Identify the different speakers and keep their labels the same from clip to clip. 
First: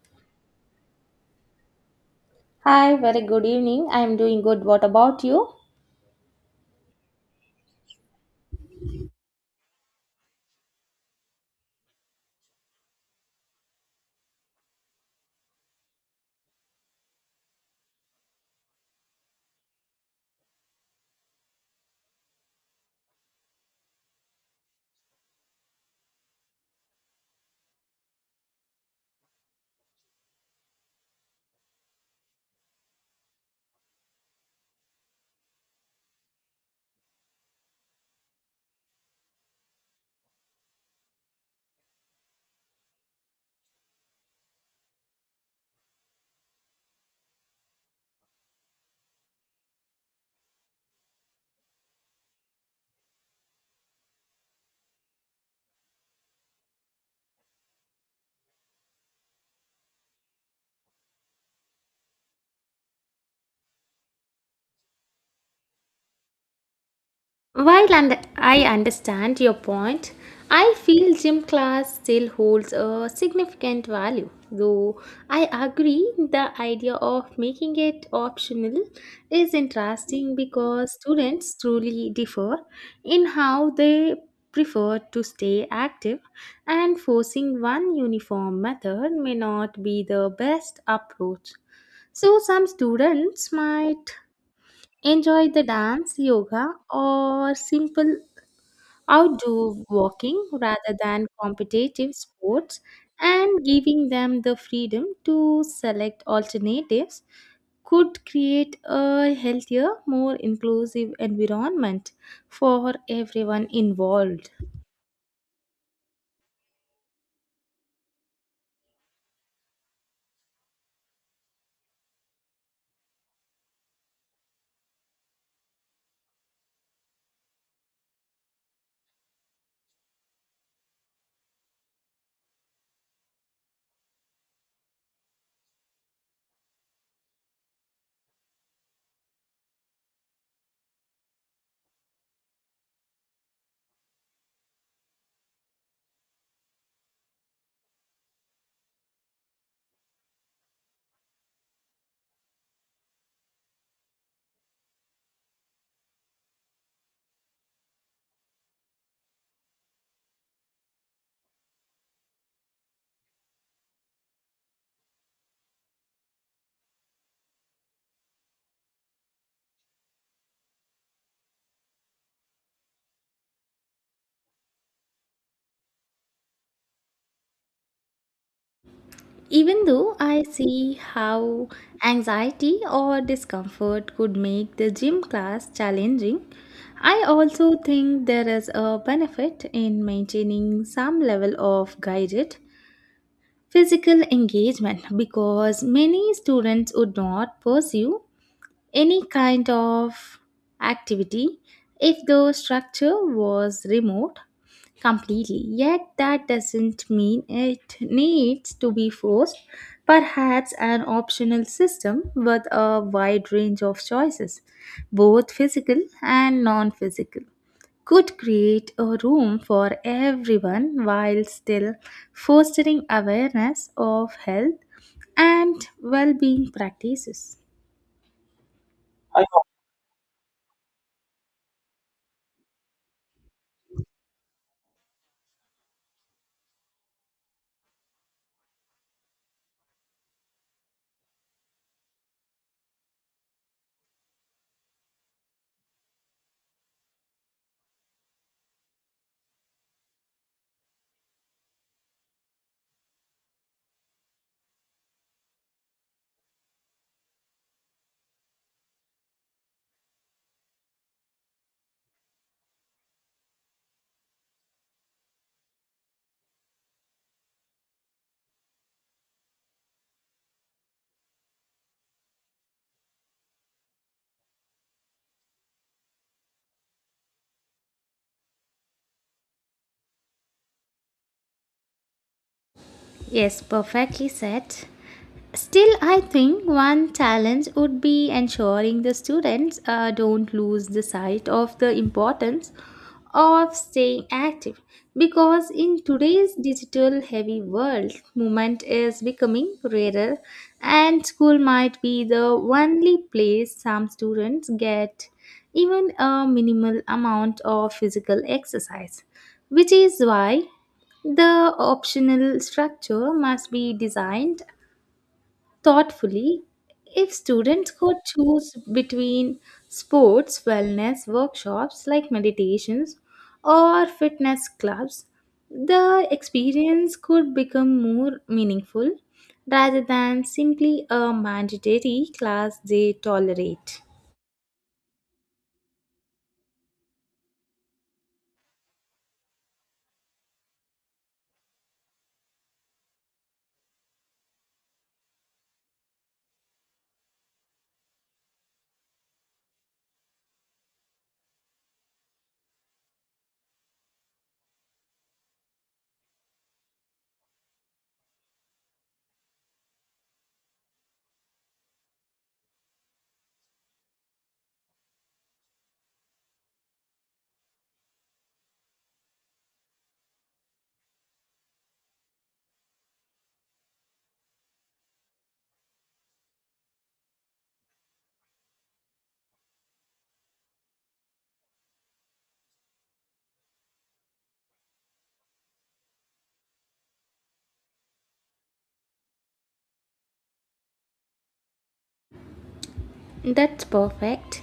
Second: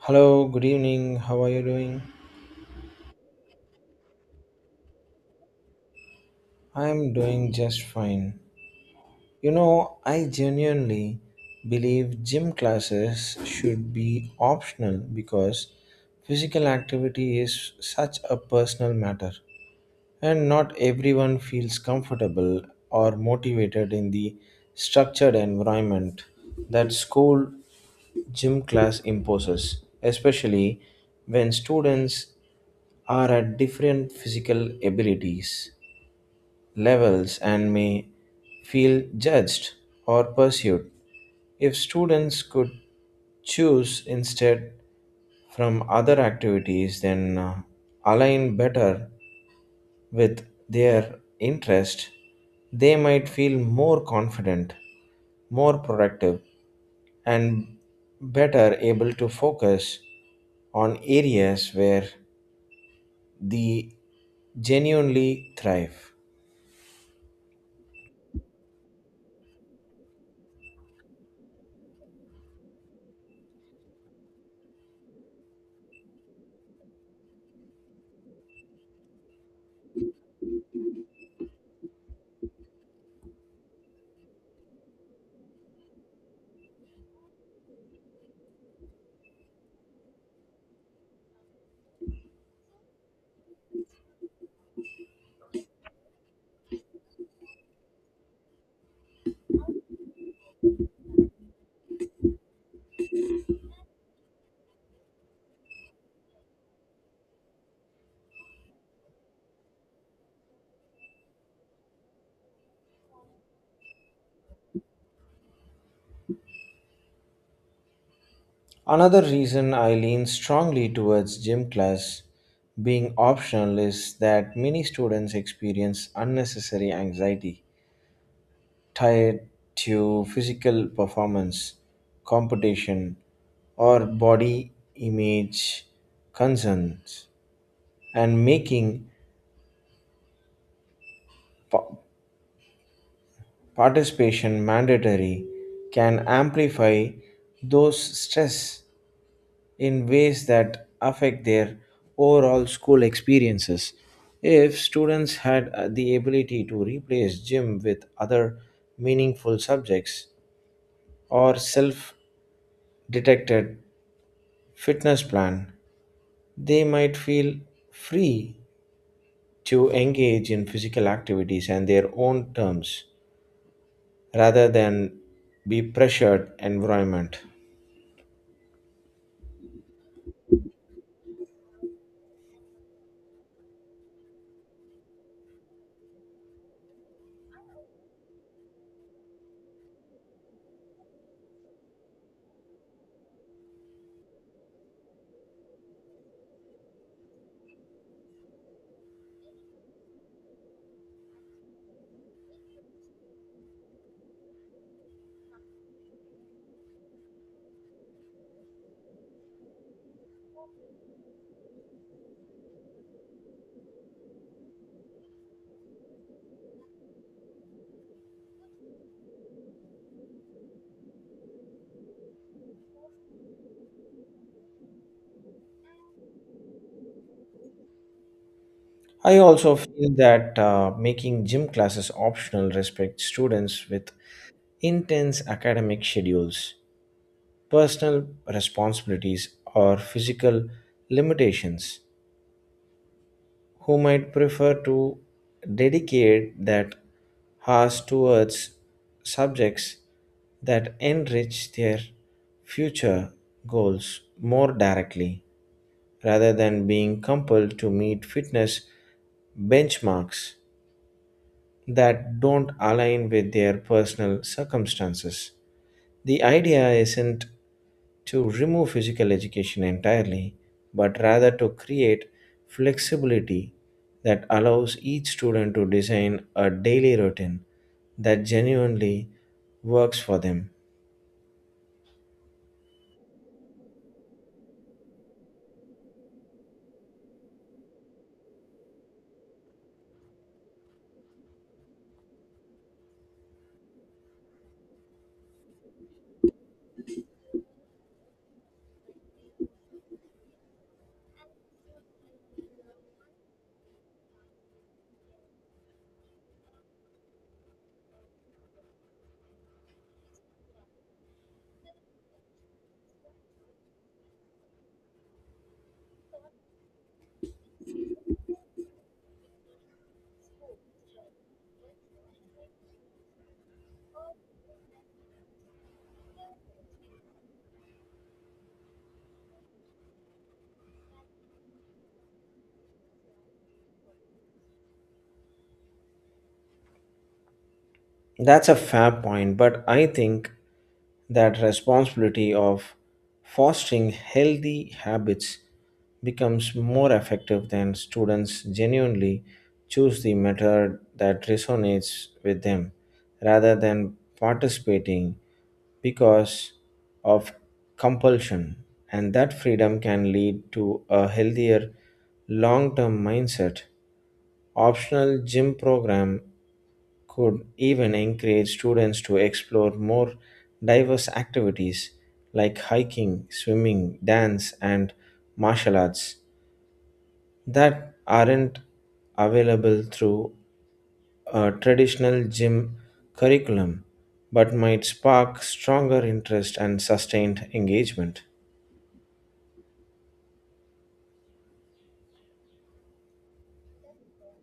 Speaker 1: Hello, good evening. How are you doing?
Speaker 2: Hi, very good evening. I am doing good. What about you?
Speaker 1: I'm doing just fine. You know, I genuinely believe gym classes should be optional because physical activity is such a personal matter, and not everyone feels comfortable or motivated in the structured environment that school gym class imposes, especially when students are at different physical abilities levels and may feel judged or pursued. If students could choose instead from other activities, then align better with their interest, they might feel more confident, more productive, and better able to focus on areas where they genuinely thrive.
Speaker 2: While and I understand your point, I feel gym class still holds a significant value. Though I agree the idea of making it optional is interesting because students truly differ in how they prefer to stay active and forcing one uniform method may not be the best approach. So some students might enjoy the dance, yoga, or simple outdoor walking rather than competitive sports, and giving them the freedom to select alternatives could create a healthier, more inclusive environment for everyone involved.
Speaker 1: Another reason I lean strongly towards gym class being optional is that many students experience unnecessary anxiety tied to physical performance, competition, or body image concerns, and making pa- participation mandatory can amplify those stress in ways that affect their overall school experiences. If students had the ability to replace gym with other meaningful subjects or self detected fitness plan, they might feel free to engage in physical activities and their own terms rather than be pressured environment.
Speaker 2: Even though I see how anxiety or discomfort could make the gym class challenging, I also think there is a benefit in maintaining some level of guided physical engagement because many students would not pursue any kind of activity if the structure was remote completely. Yet that doesn't mean it needs to be forced. Perhaps an optional system with a wide range of choices, both physical and non physical, could create a room for everyone while still fostering awareness of health and well being practices.
Speaker 1: I also feel that making gym classes optional respects students with intense academic schedules, personal responsibilities, or physical limitations, who might prefer to dedicate that hours towards subjects that enrich their future goals more directly rather than being compelled to meet fitness benchmarks that don't align with their personal circumstances. The idea isn't to remove physical education entirely, but rather to create flexibility that allows each student to design a daily routine that genuinely works for them.
Speaker 2: Yes, perfectly said. Still, I think one challenge would be ensuring the students don't lose the sight of the importance of staying active because in today's digital heavy world, movement is becoming rarer, and school might be the only place some students get even a minimal amount of physical exercise, which is why the optional structure must be designed thoughtfully. If students could choose between sports, wellness workshops like meditations or fitness clubs, the experience could become more meaningful rather than simply a mandatory class they tolerate.
Speaker 1: That's a fair point, but I think that responsibility of fostering healthy habits becomes more effective than students genuinely choose the method that resonates with them rather than participating because of compulsion, and that freedom can lead to a healthier long term mindset. Optional gym program could even encourage students to explore more diverse activities like hiking, swimming, dance, and martial arts that aren't available through a traditional gym curriculum, but might spark stronger interest and sustained engagement.
Speaker 2: That's perfect.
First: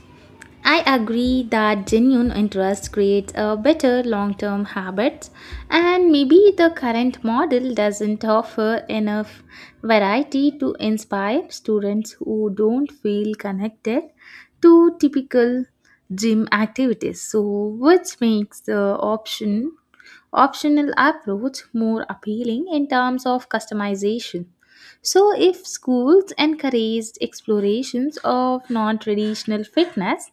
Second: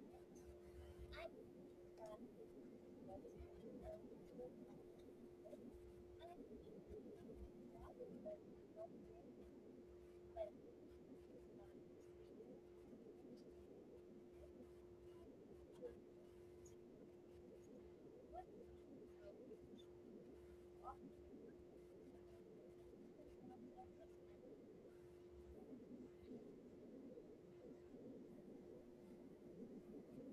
Speaker 2: I agree that genuine interest creates a better long term habit, and maybe the current model doesn't offer enough variety to inspire students who don't feel connected to typical gym activities. So, which makes the optional approach more appealing in terms of customization. So, if schools encouraged explorations of non traditional fitness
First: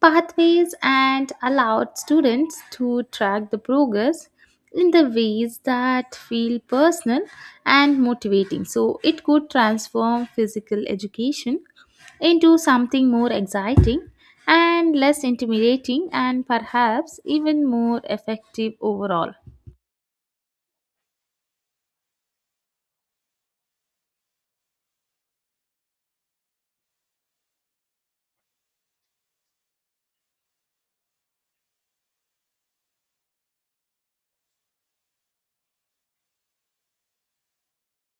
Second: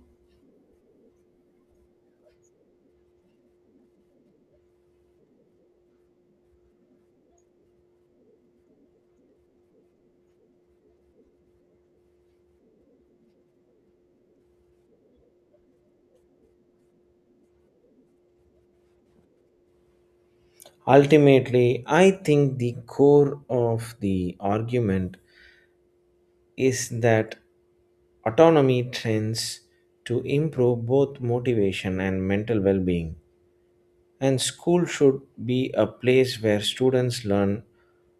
Speaker 2: pathways and allowed students to track the progress in the ways that feel personal and motivating, so it could transform physical education into something more exciting and less intimidating, and perhaps even more effective overall.
Speaker 1: Ultimately, I think the core of the argument is that autonomy tends to improve both motivation and mental well being. And school should be a place where students learn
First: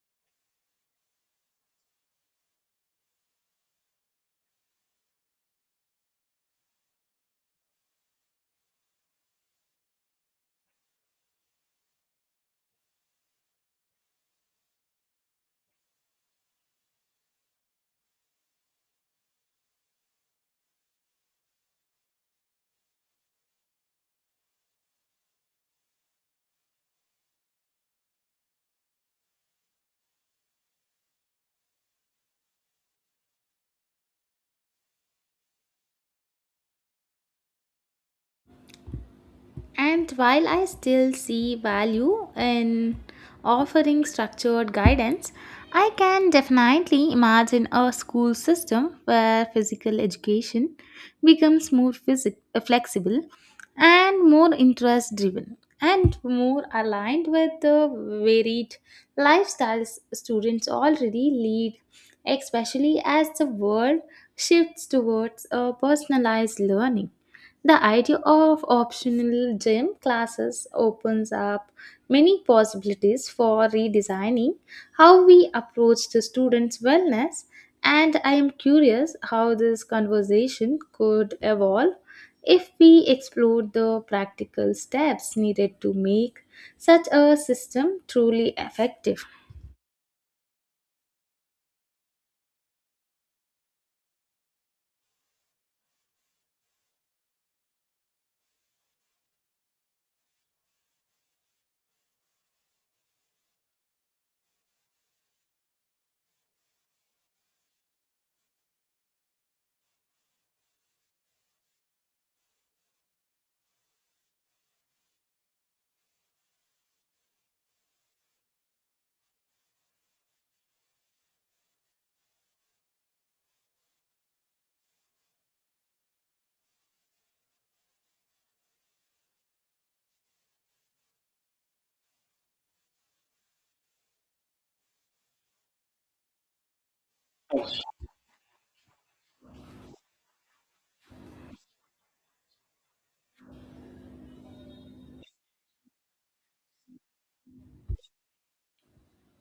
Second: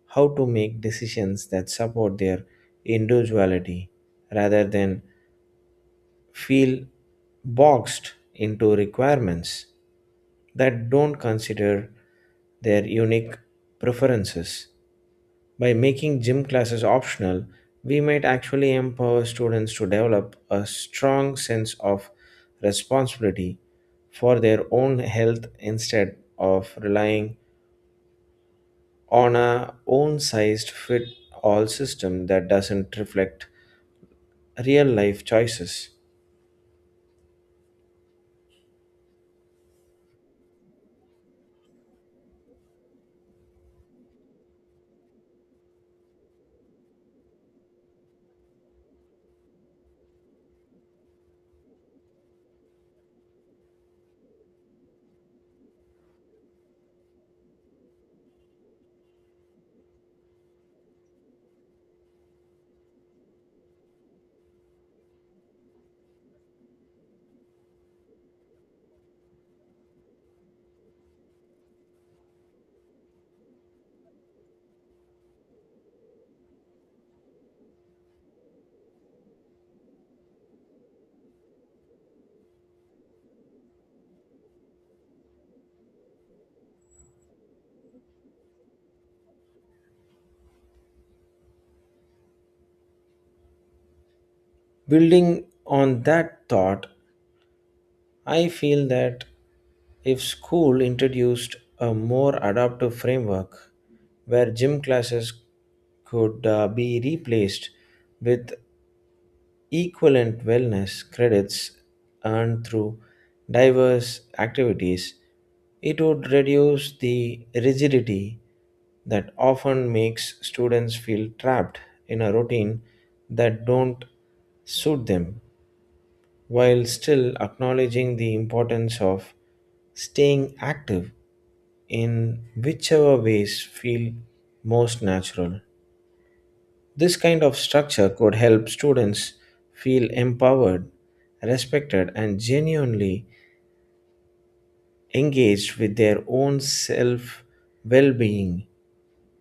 Speaker 1: how to make decisions that support their individuality rather than feel boxed into requirements that don't consider their unique preferences. By making gym classes optional, we might actually empower students to develop a strong sense of responsibility for their own health instead of relying on a own sized fit all system that doesn't reflect real life choices.
Speaker 2: And while I still see value in offering structured guidance, I can definitely imagine a school system where physical education becomes more flexible and more interest driven and more aligned with the varied lifestyles students already lead, especially as the world shifts towards a personalized learning. The idea of optional gym classes opens up many possibilities for redesigning how we approach the students' wellness, and I am curious how this conversation could evolve if we explore the practical steps needed to make such a system truly effective.
Speaker 1: Building on that thought, I feel that if school introduced a more adaptive framework where gym classes could be replaced with equivalent wellness credits earned through diverse activities, it would reduce the rigidity that often makes students feel trapped in a routine that don't suit them while still acknowledging the importance of staying active in whichever ways feel most natural. This kind of structure could help students feel empowered, respected, and genuinely engaged with their own self well being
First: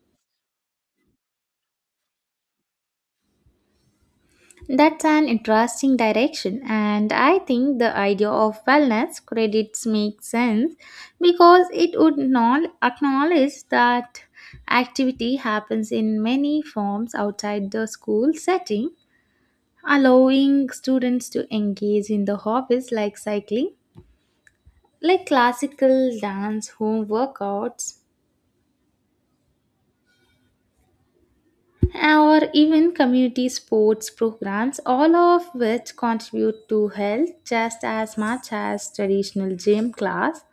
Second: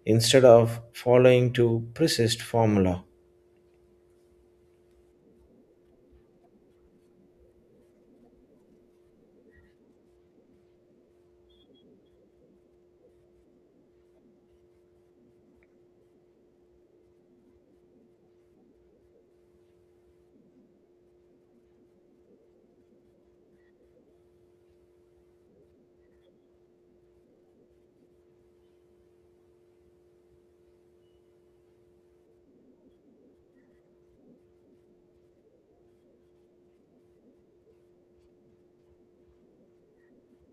Speaker 1: instead of following to persist formula.
Speaker 2: That's an interesting direction, and I think the idea of wellness credits makes sense because it would not acknowledge that activity happens in many forms outside the school setting, allowing students to engage in the hobbies like cycling, like classical dance, home workouts, or even community sports programs, all of which contribute to health just as much as traditional gym class.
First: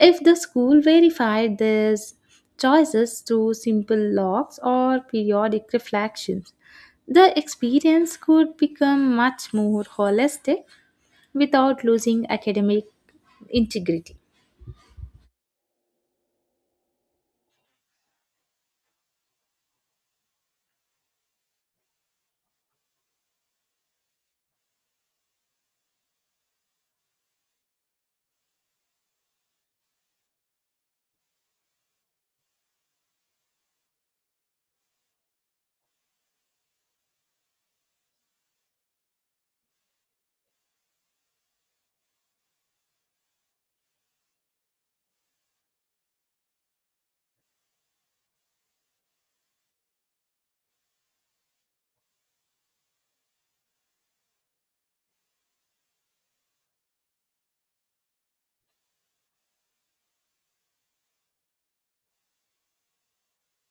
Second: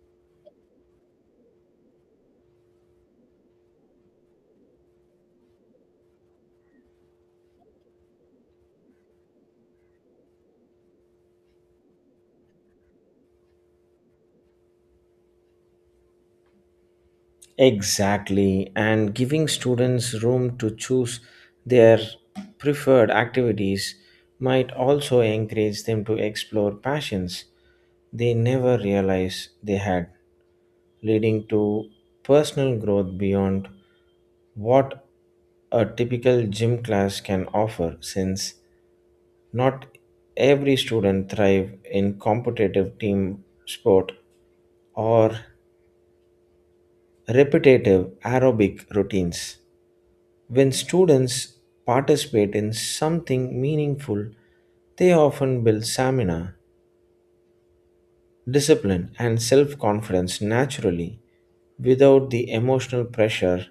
Speaker 2: If the school verified these choices through simple logs or periodic reflections, the experience could become much more holistic without losing academic integrity.
Speaker 1: Exactly, and giving students room to choose their preferred activities might also encourage them to explore passions they never realized they had, leading to personal growth beyond what a typical gym class can offer since not every student thrive in competitive team sport or repetitive aerobic routines. When students participate in something meaningful, they often build stamina, discipline, and self confidence naturally without the emotional pressure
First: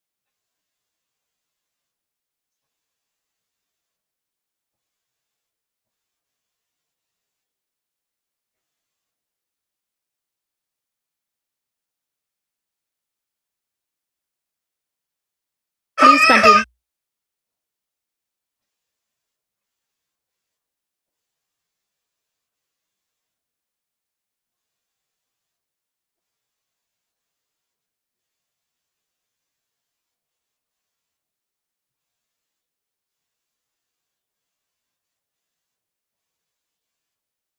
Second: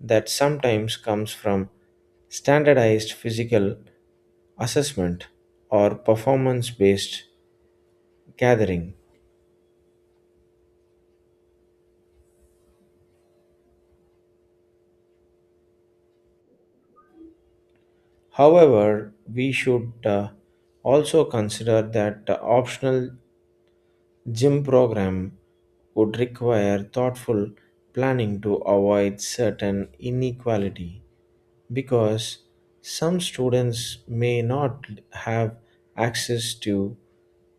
Speaker 1: that sometimes comes from standardized physical assessment or performance based gathering.
Speaker 2: Please continue.
Speaker 1: However, we should also consider that optional gym program would require thoughtful planning to avoid certain inequality because some students may not have access to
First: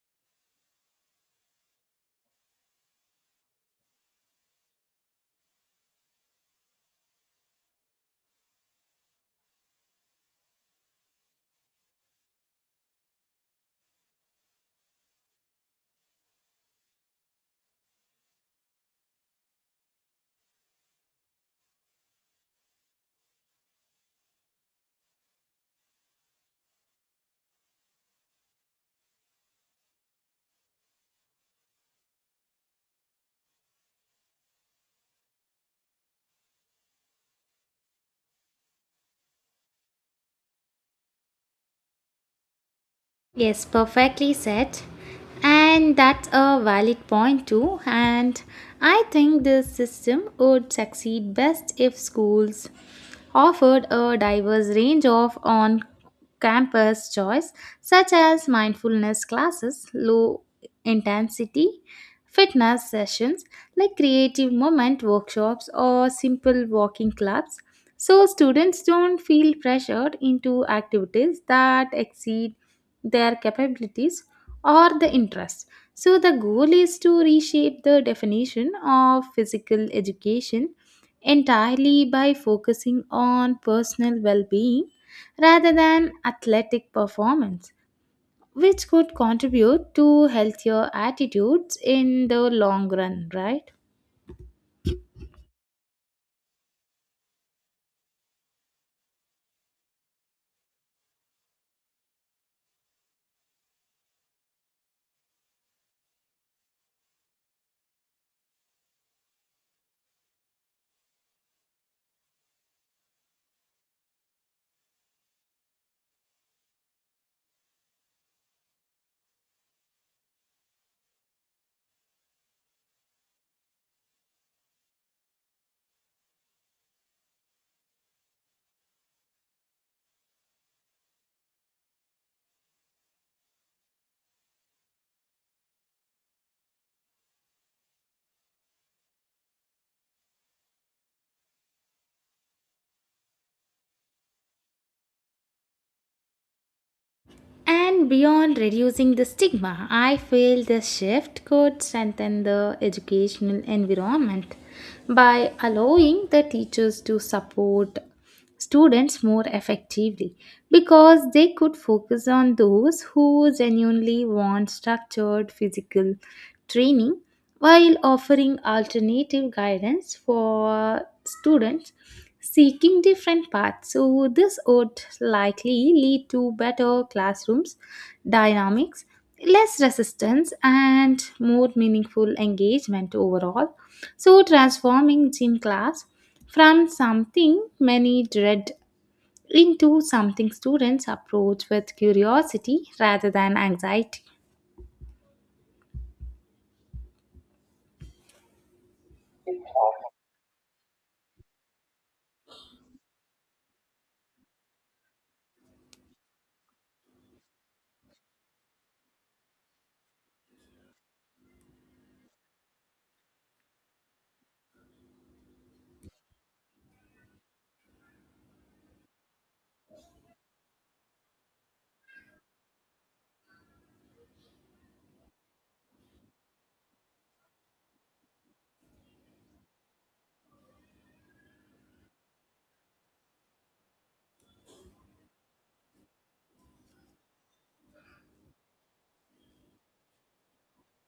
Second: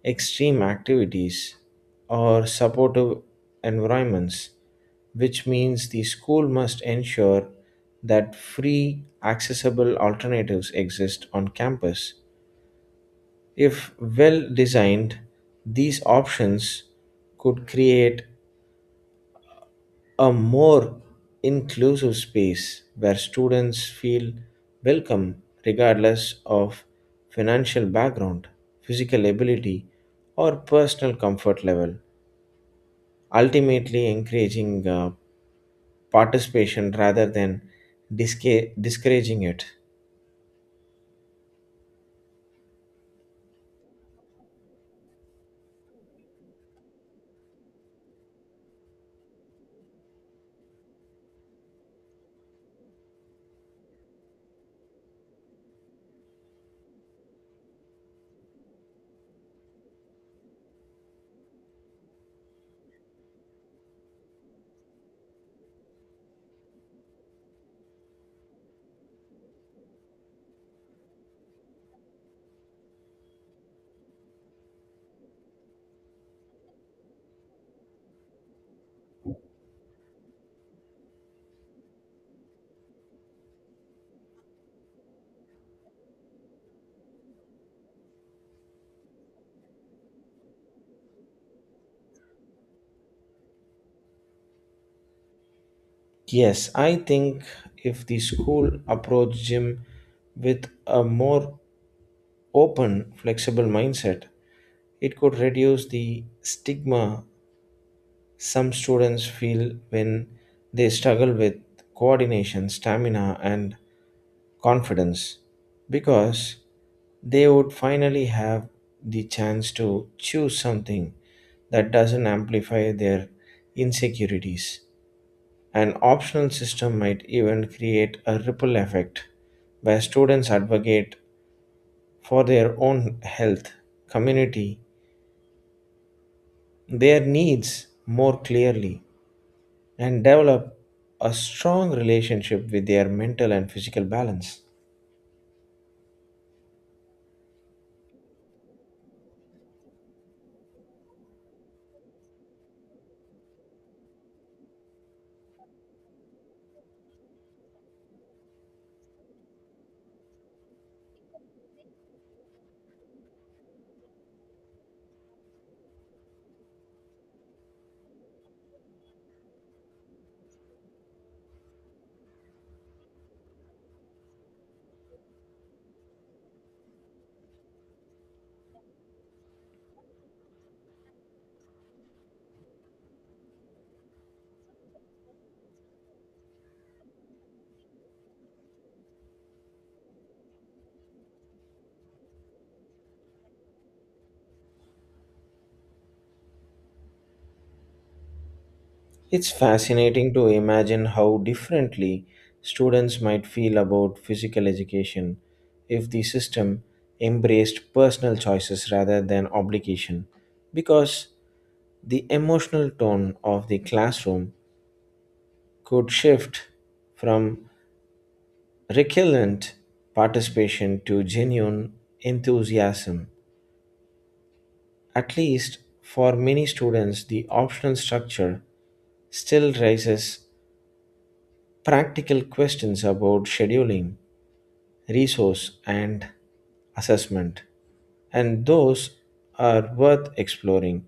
Speaker 1: extreme activities or supportive environments, which means the school must ensure that free, accessible alternatives exist on campus if well designed, these options could create a more inclusive space where students feel welcome regardless of financial background, physical ability, or personal comfort level, ultimately encouraging participation rather than discouraging it.
Speaker 2: Yes, perfectly said. And that's a valid point too. And I think this system would succeed best if schools offered a diverse range of on campus choice, such as mindfulness classes, low intensity fitness sessions like creative moment workshops or simple walking clubs so students don't feel pressured into activities that exceed their capabilities or the interest so the goal is to reshape the definition of physical education entirely by focusing on personal well-being rather than athletic performance which could contribute to healthier attitudes in the long run, right?
Speaker 1: Yes, I think if the school approached gym with a more open, flexible mindset, it could reduce the stigma some students feel when they struggle with coordination, stamina, and confidence because they would finally have the chance to choose something that doesn't amplify their insecurities. An optional system might even create a ripple effect where students advocate for their own health, community, their needs more clearly and develop a strong relationship with their mental and physical balance.
Speaker 2: And beyond reducing the stigma, I feel this shift could strengthen the educational environment by allowing the teachers to support students more effectively because they could focus on those who genuinely want structured physical training while offering alternative guidance for students seeking different paths. So, this would likely lead to better classrooms, dynamics, less resistance, and more meaningful engagement overall. So, transforming gym class from something many dread into something students approach with curiosity rather than anxiety.
Speaker 1: It's fascinating to imagine how differently students might feel about physical education if the system embraced personal choices rather than obligation, because the emotional tone of the classroom could shift from recurrent participation to genuine enthusiasm. At least for many students, the optional structure still raises practical questions about scheduling, resource, and assessment, and those are worth exploring.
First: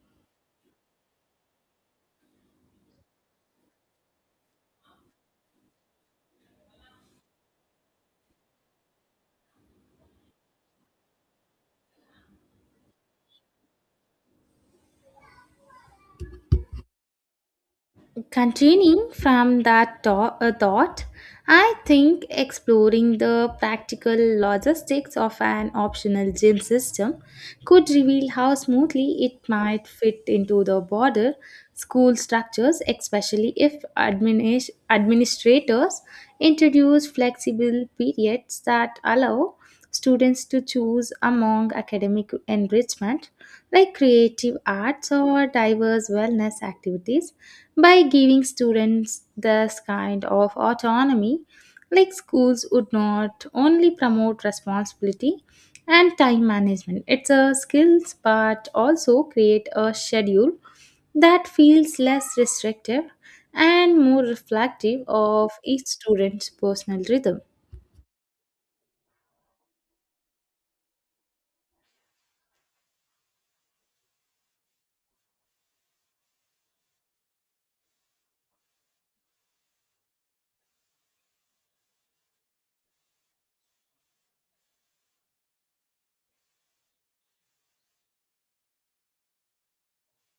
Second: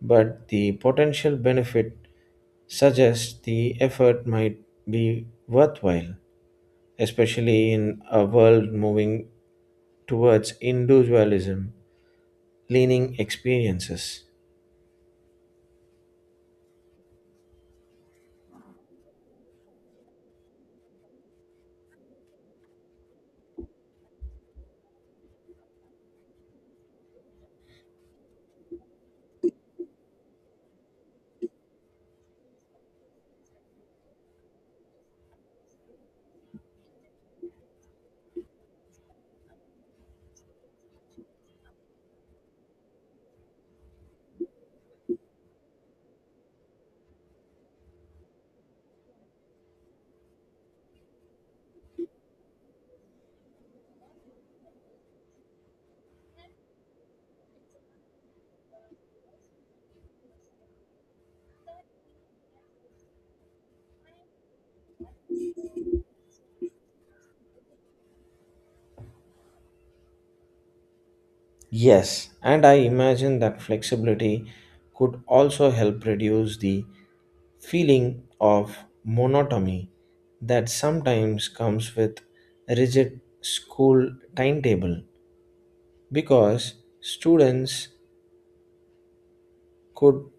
Speaker 1: But the potential benefit suggests the effort might be worthwhile, especially in a world moving towards individualism leaning experiences.
Speaker 2: Continuing from that thought, I think exploring the practical logistics of an optional gym system could reveal how smoothly it might fit into the broader school structures, especially if administrators introduce flexible periods that allow students to choose among academic enrichment like creative arts or diverse wellness activities by giving students this kind of autonomy like schools would not only promote responsibility and time management it's a skills but also create a schedule that feels less restrictive and more reflective of each student's personal rhythm.
Speaker 1: Yes, and I imagine that flexibility could also help reduce the feeling of monotony that sometimes comes with a rigid school timetable because students could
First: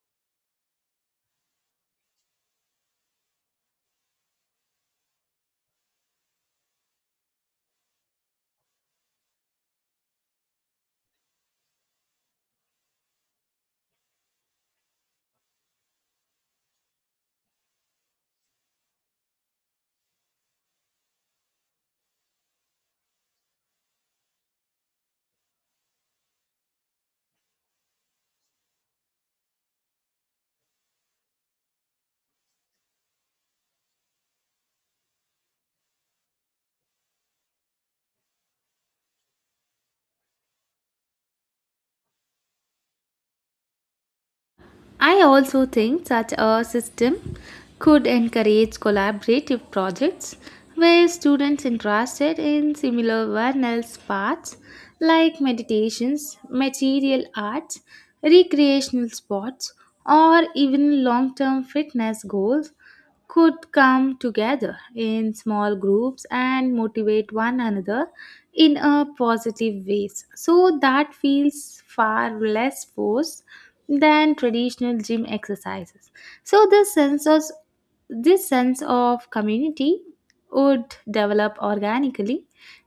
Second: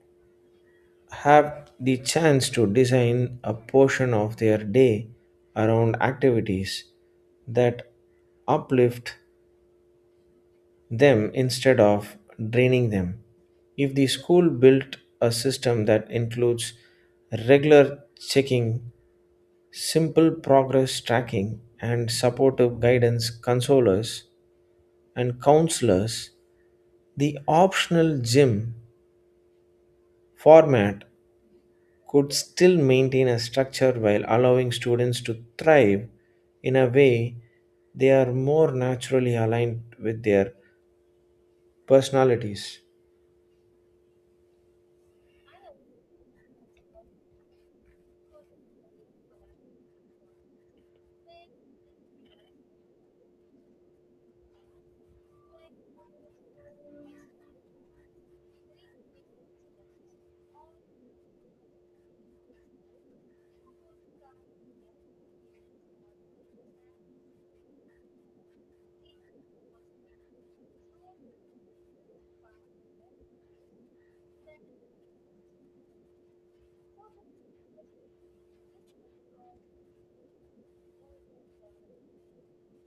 Speaker 1: have the chance to design a portion of their day around activities that uplift them instead of draining them. If the school built a system that includes regular checking, simple progress tracking, and supportive guidance consolers and counselors, the optional gym format could still maintain a structure while allowing students to thrive in a way they are more naturally aligned with their personalities.
Speaker 2: I also think such a system could encourage collaborative projects where students interested in similar Vernal's paths like meditations, material arts, recreational sports, or even long term fitness goals could come together in small groups and motivate one another in a positive ways so that feels far less forced than traditional gym exercises so this sense of community would develop organically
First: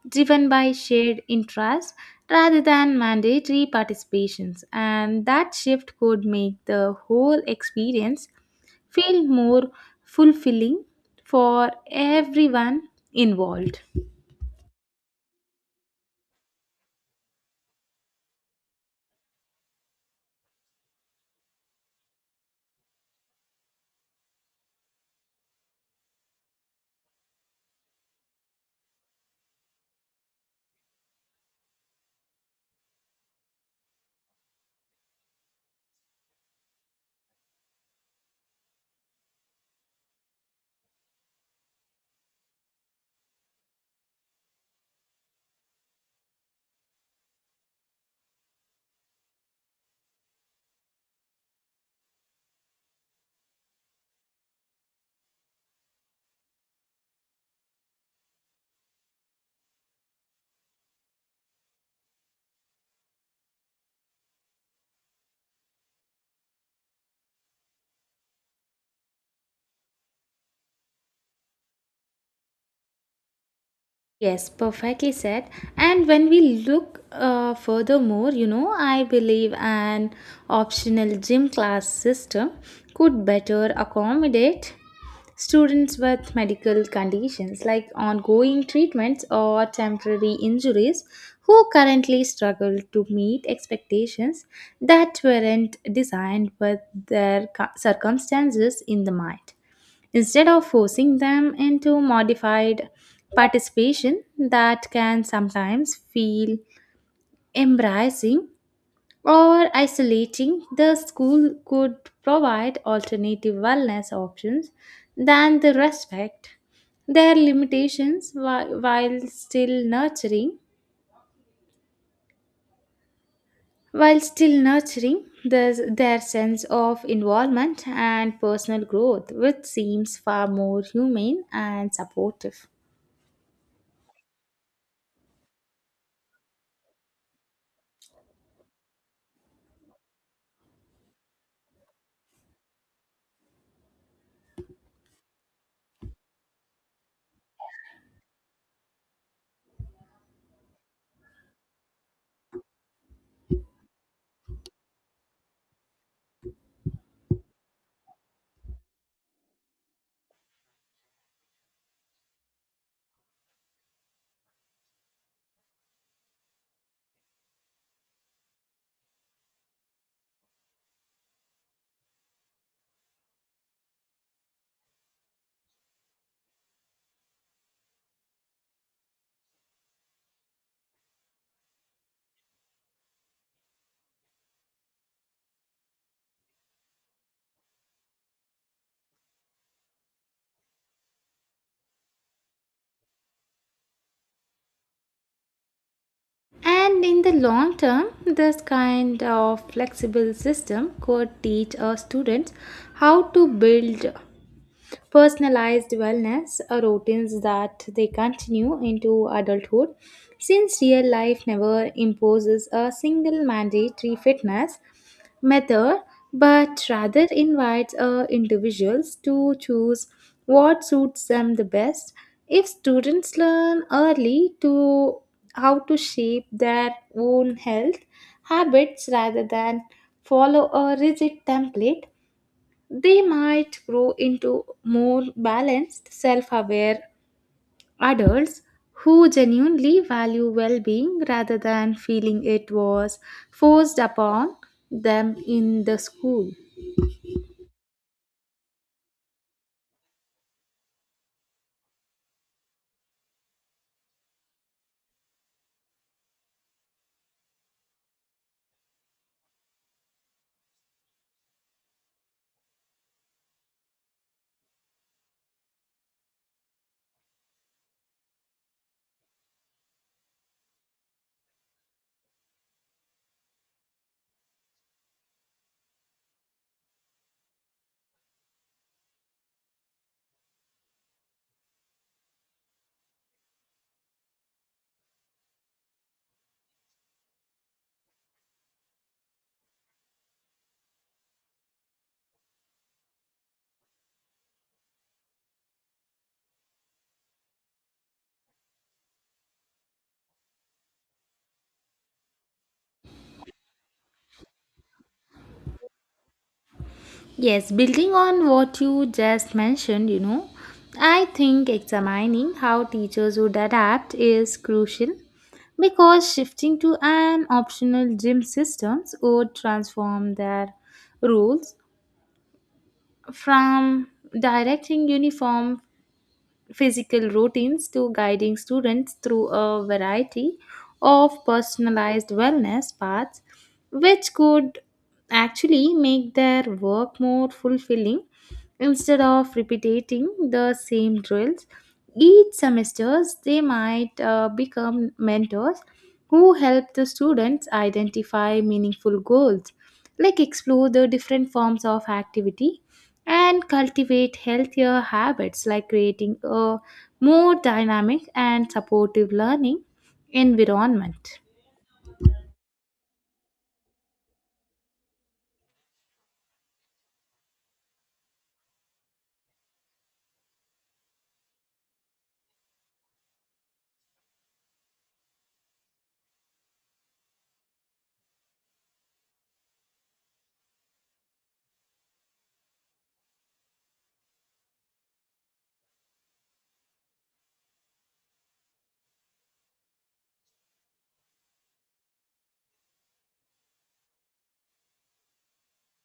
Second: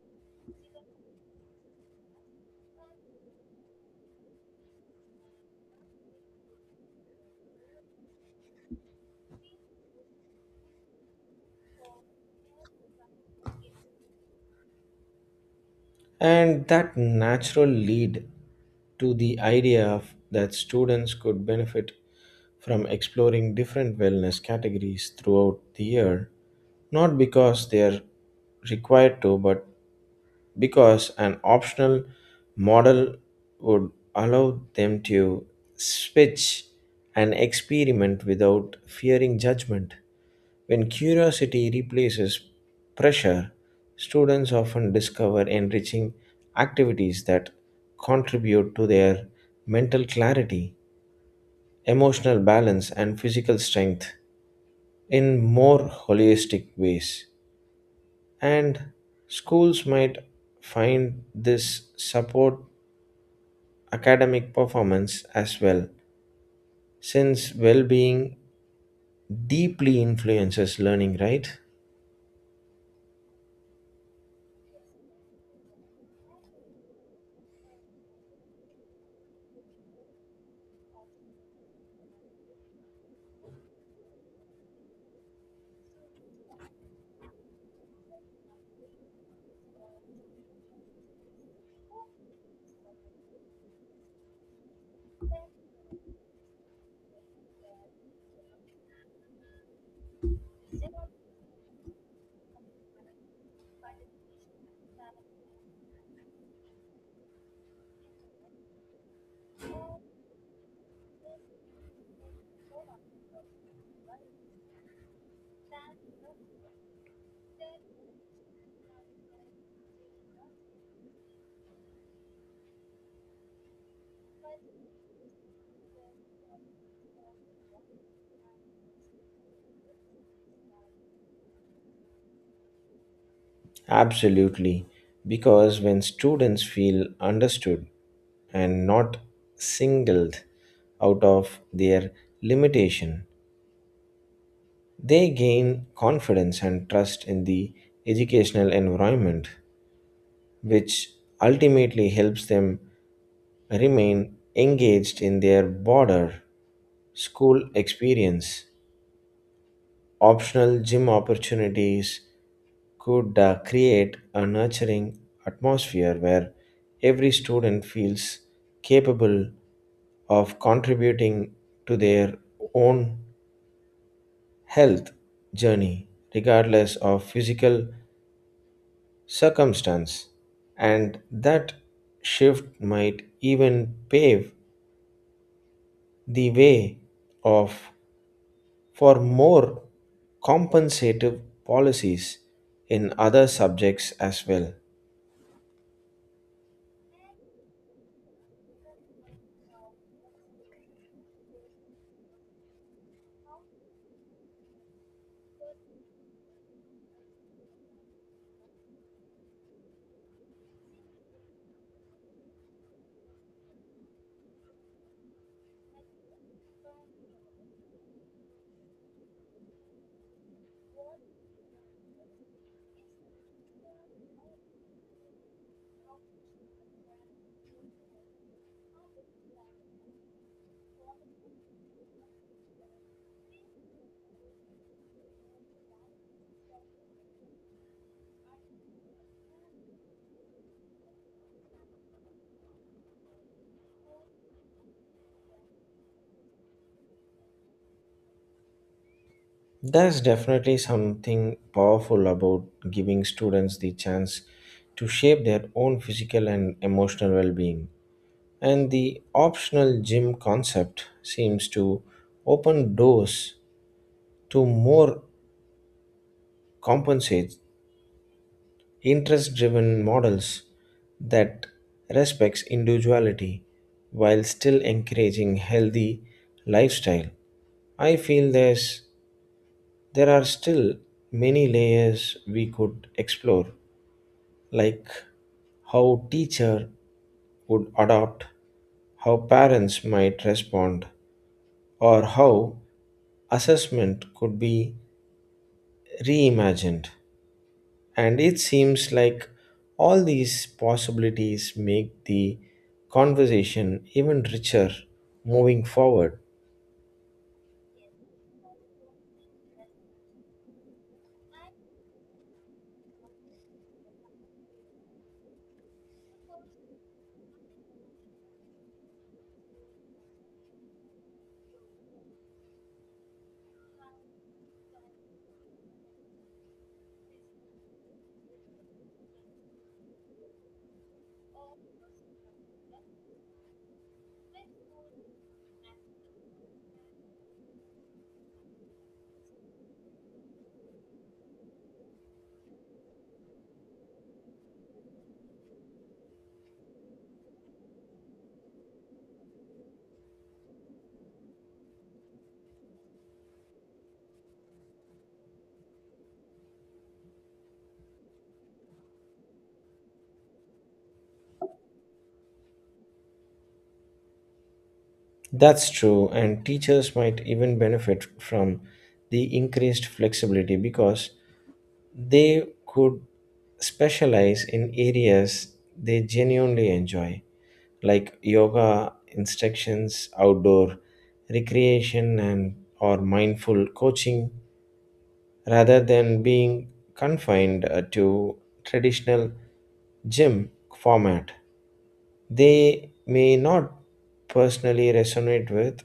Speaker 2: driven by shared interest rather than mandatory participations and that shift could make the whole experience feel more fulfilling for everyone involved.
Speaker 1: And that natural lead to the idea of that students could benefit from exploring different wellness categories throughout the year, not because they are required to, but because an optional model would allow them to switch and experiment without fearing judgment. When curiosity replaces pressure, students often discover enriching activities that contribute to their mental clarity, emotional balance, and physical strength in more holistic ways. And schools might find this support academic performance as well, since well being deeply influences learning, right?
Speaker 2: Yes, perfectly said. And when we look furthermore, I believe an optional gym class system could better accommodate students with medical conditions like ongoing treatments or temporary injuries who currently struggle to meet expectations that weren't designed with their circumstances in the mind. Instead of forcing them into modified participation that can sometimes feel embracing, or isolating, the school could provide alternative wellness options than the respect their limitations while still nurturing the, their sense of involvement and personal growth which seems far more humane and supportive.
Speaker 1: Absolutely, because when students feel understood and not singled out of their limitation, they gain confidence and trust in the educational environment, which ultimately helps them remain engaged in their broader school experience. Optional gym opportunities could create a nurturing atmosphere where every student feels capable of contributing to their own health journey, regardless of physical circumstance. And that shift might even pave the way of for more compensative policies in other subjects as well.
Speaker 2: And in the long term, this kind of flexible system could teach our students how to build personalized wellness routines that they continue into adulthood since real life never imposes a single mandatory fitness method but rather invites individuals to choose what suits them the best if students learn early to how to shape their own health habits rather than follow a rigid template they might grow into more balanced self-aware adults who genuinely value well being rather than feeling it was forced upon them in the school.
Speaker 1: There's definitely something powerful about giving students the chance to shape their own physical and emotional well being. And the optional gym concept seems to open doors to more compensate interest driven models that respects individuality while still encouraging healthy lifestyle. I feel there's There are still many layers we could explore, like how teacher would adopt, how parents might respond, or how assessment could be reimagined. And it seems like all these possibilities make the conversation even richer moving forward.
Speaker 2: Yes, building on what you just mentioned, I think examining how teachers would adapt is crucial because shifting to an optional gym systems would transform their rules from directing uniform physical routines to guiding students through a variety of personalized wellness paths, which could actually make their work more fulfilling instead of repeating the same drills each semesters they might become mentors who help the students identify meaningful goals like explore the different forms of activity and cultivate healthier habits like creating a more dynamic and supportive learning environment.
Speaker 1: That's true, and teachers might even benefit from the increased flexibility because they could specialize in areas they genuinely enjoy, like yoga instructions, outdoor recreation, and or mindful coaching, rather than being confined to traditional gym format. They may not personally resonate with.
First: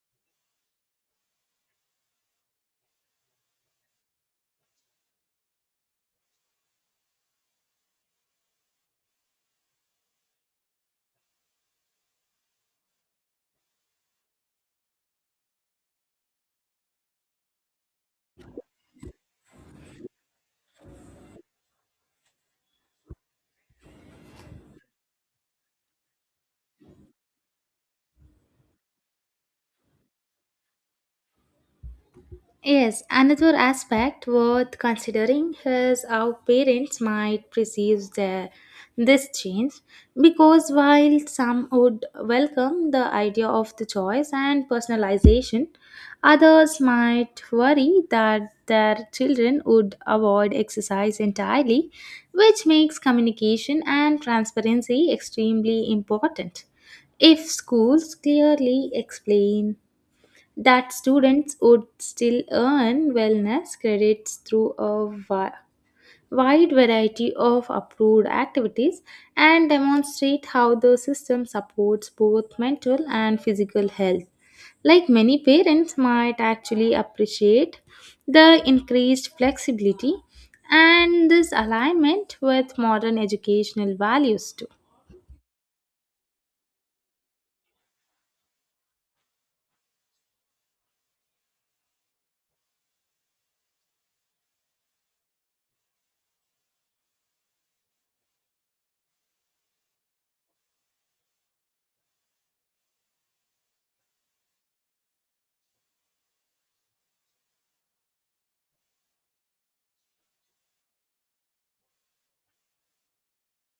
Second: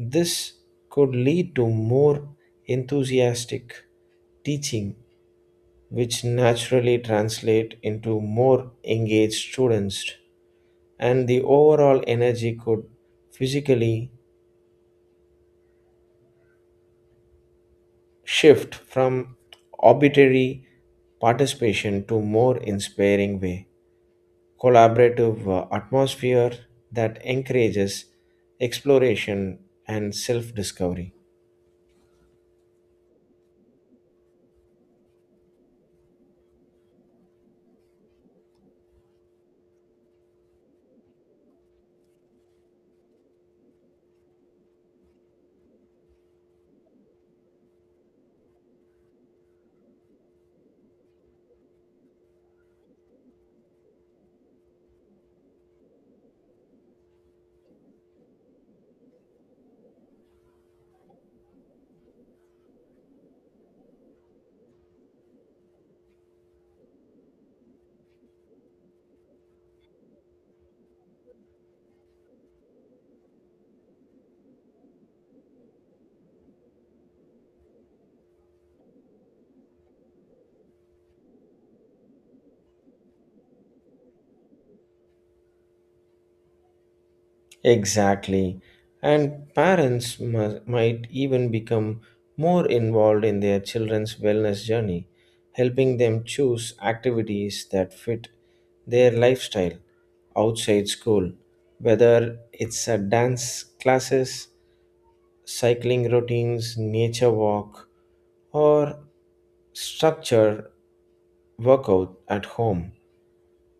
Speaker 1: This could lead to more enthusiastic teaching which naturally translate into more engaged students and the overall energy could physically shift from arbitrary participation to more inspiring way collaborative atmosphere that encourages exploration and self discovery.
Speaker 2: Yes, another aspect worth considering is how parents might perceive their, this change because while some would welcome the idea of the choice and personalization, others might worry that their children would avoid exercise entirely, which makes communication and transparency extremely important. If schools clearly explain that students would still earn wellness credits through a wide variety of approved activities and demonstrate how the system supports both mental and physical health. Like many parents might actually appreciate the increased flexibility and this alignment with modern educational values too.
Speaker 1: Exactly. And parents might even become more involved in their children's wellness journey, helping them choose activities that fit their lifestyle outside school, whether it's a dance classes, cycling routines, nature walk, or structure workout at home.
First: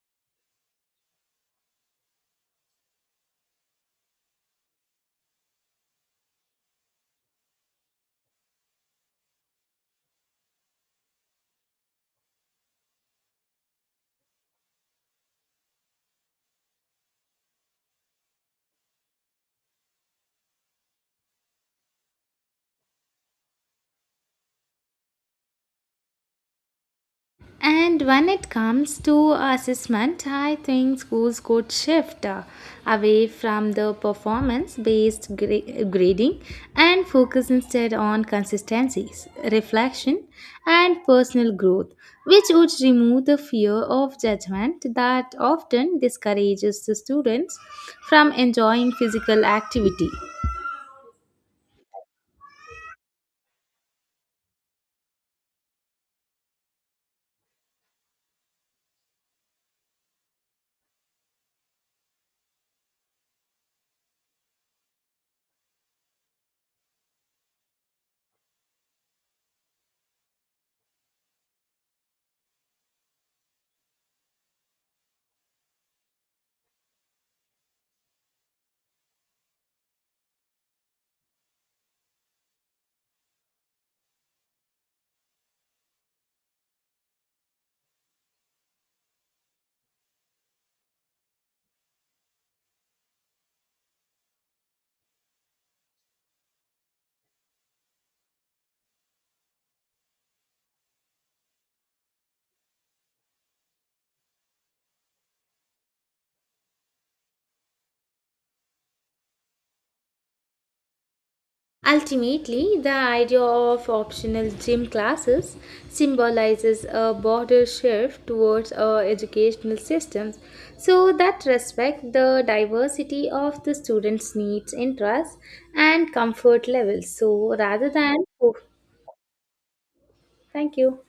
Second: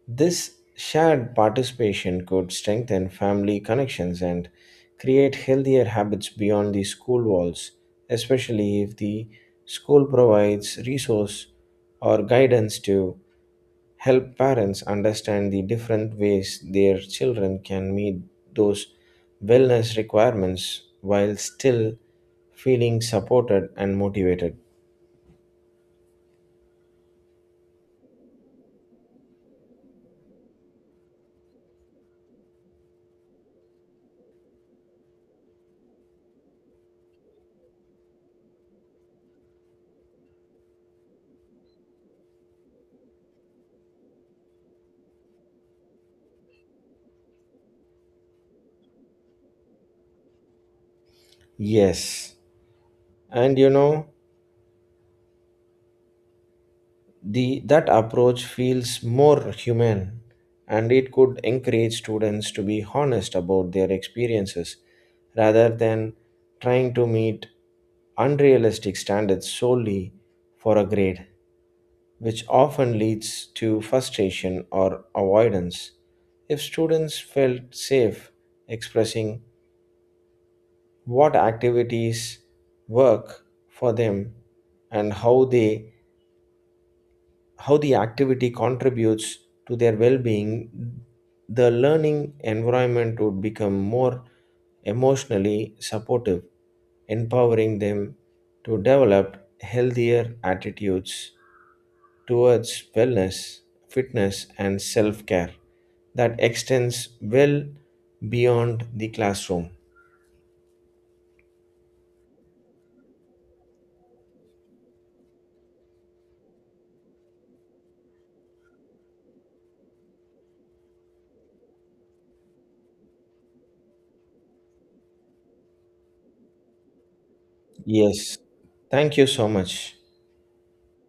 Speaker 1: This shared participation could strengthen family connections and create healthier habits beyond the school walls, especially if the school provides resource or guidance to help parents understand the different ways their children can meet those wellness requirements while still feeling supported and motivated.
Speaker 2: And when it comes to assessment, I think schools could shift away from the performance based grading and focus instead on consistencies, reflection, and personal growth, which would remove the fear of judgment that often discourages the students from enjoying physical activity.
Speaker 1: Yes. And you know, that approach feels more human and it could encourage students to be honest about their experiences rather than trying to meet unrealistic standards solely for a grade, which often leads to frustration or avoidance. If students felt safe expressing what activities work for them and how the activity contributes to their well-being, the learning environment would become more emotionally supportive, empowering them to develop healthier attitudes towards wellness, fitness, and self care that extends well beyond the classroom.
Speaker 2: Ultimately, the idea of optional gym classes symbolizes a broader shift towards our educational systems so that respect the diversity of the students' needs, interests, and comfort levels. So, rather than,
Speaker 1: Yes,
Speaker 2: oh,
Speaker 1: thank you so much.
Speaker 2: thank you.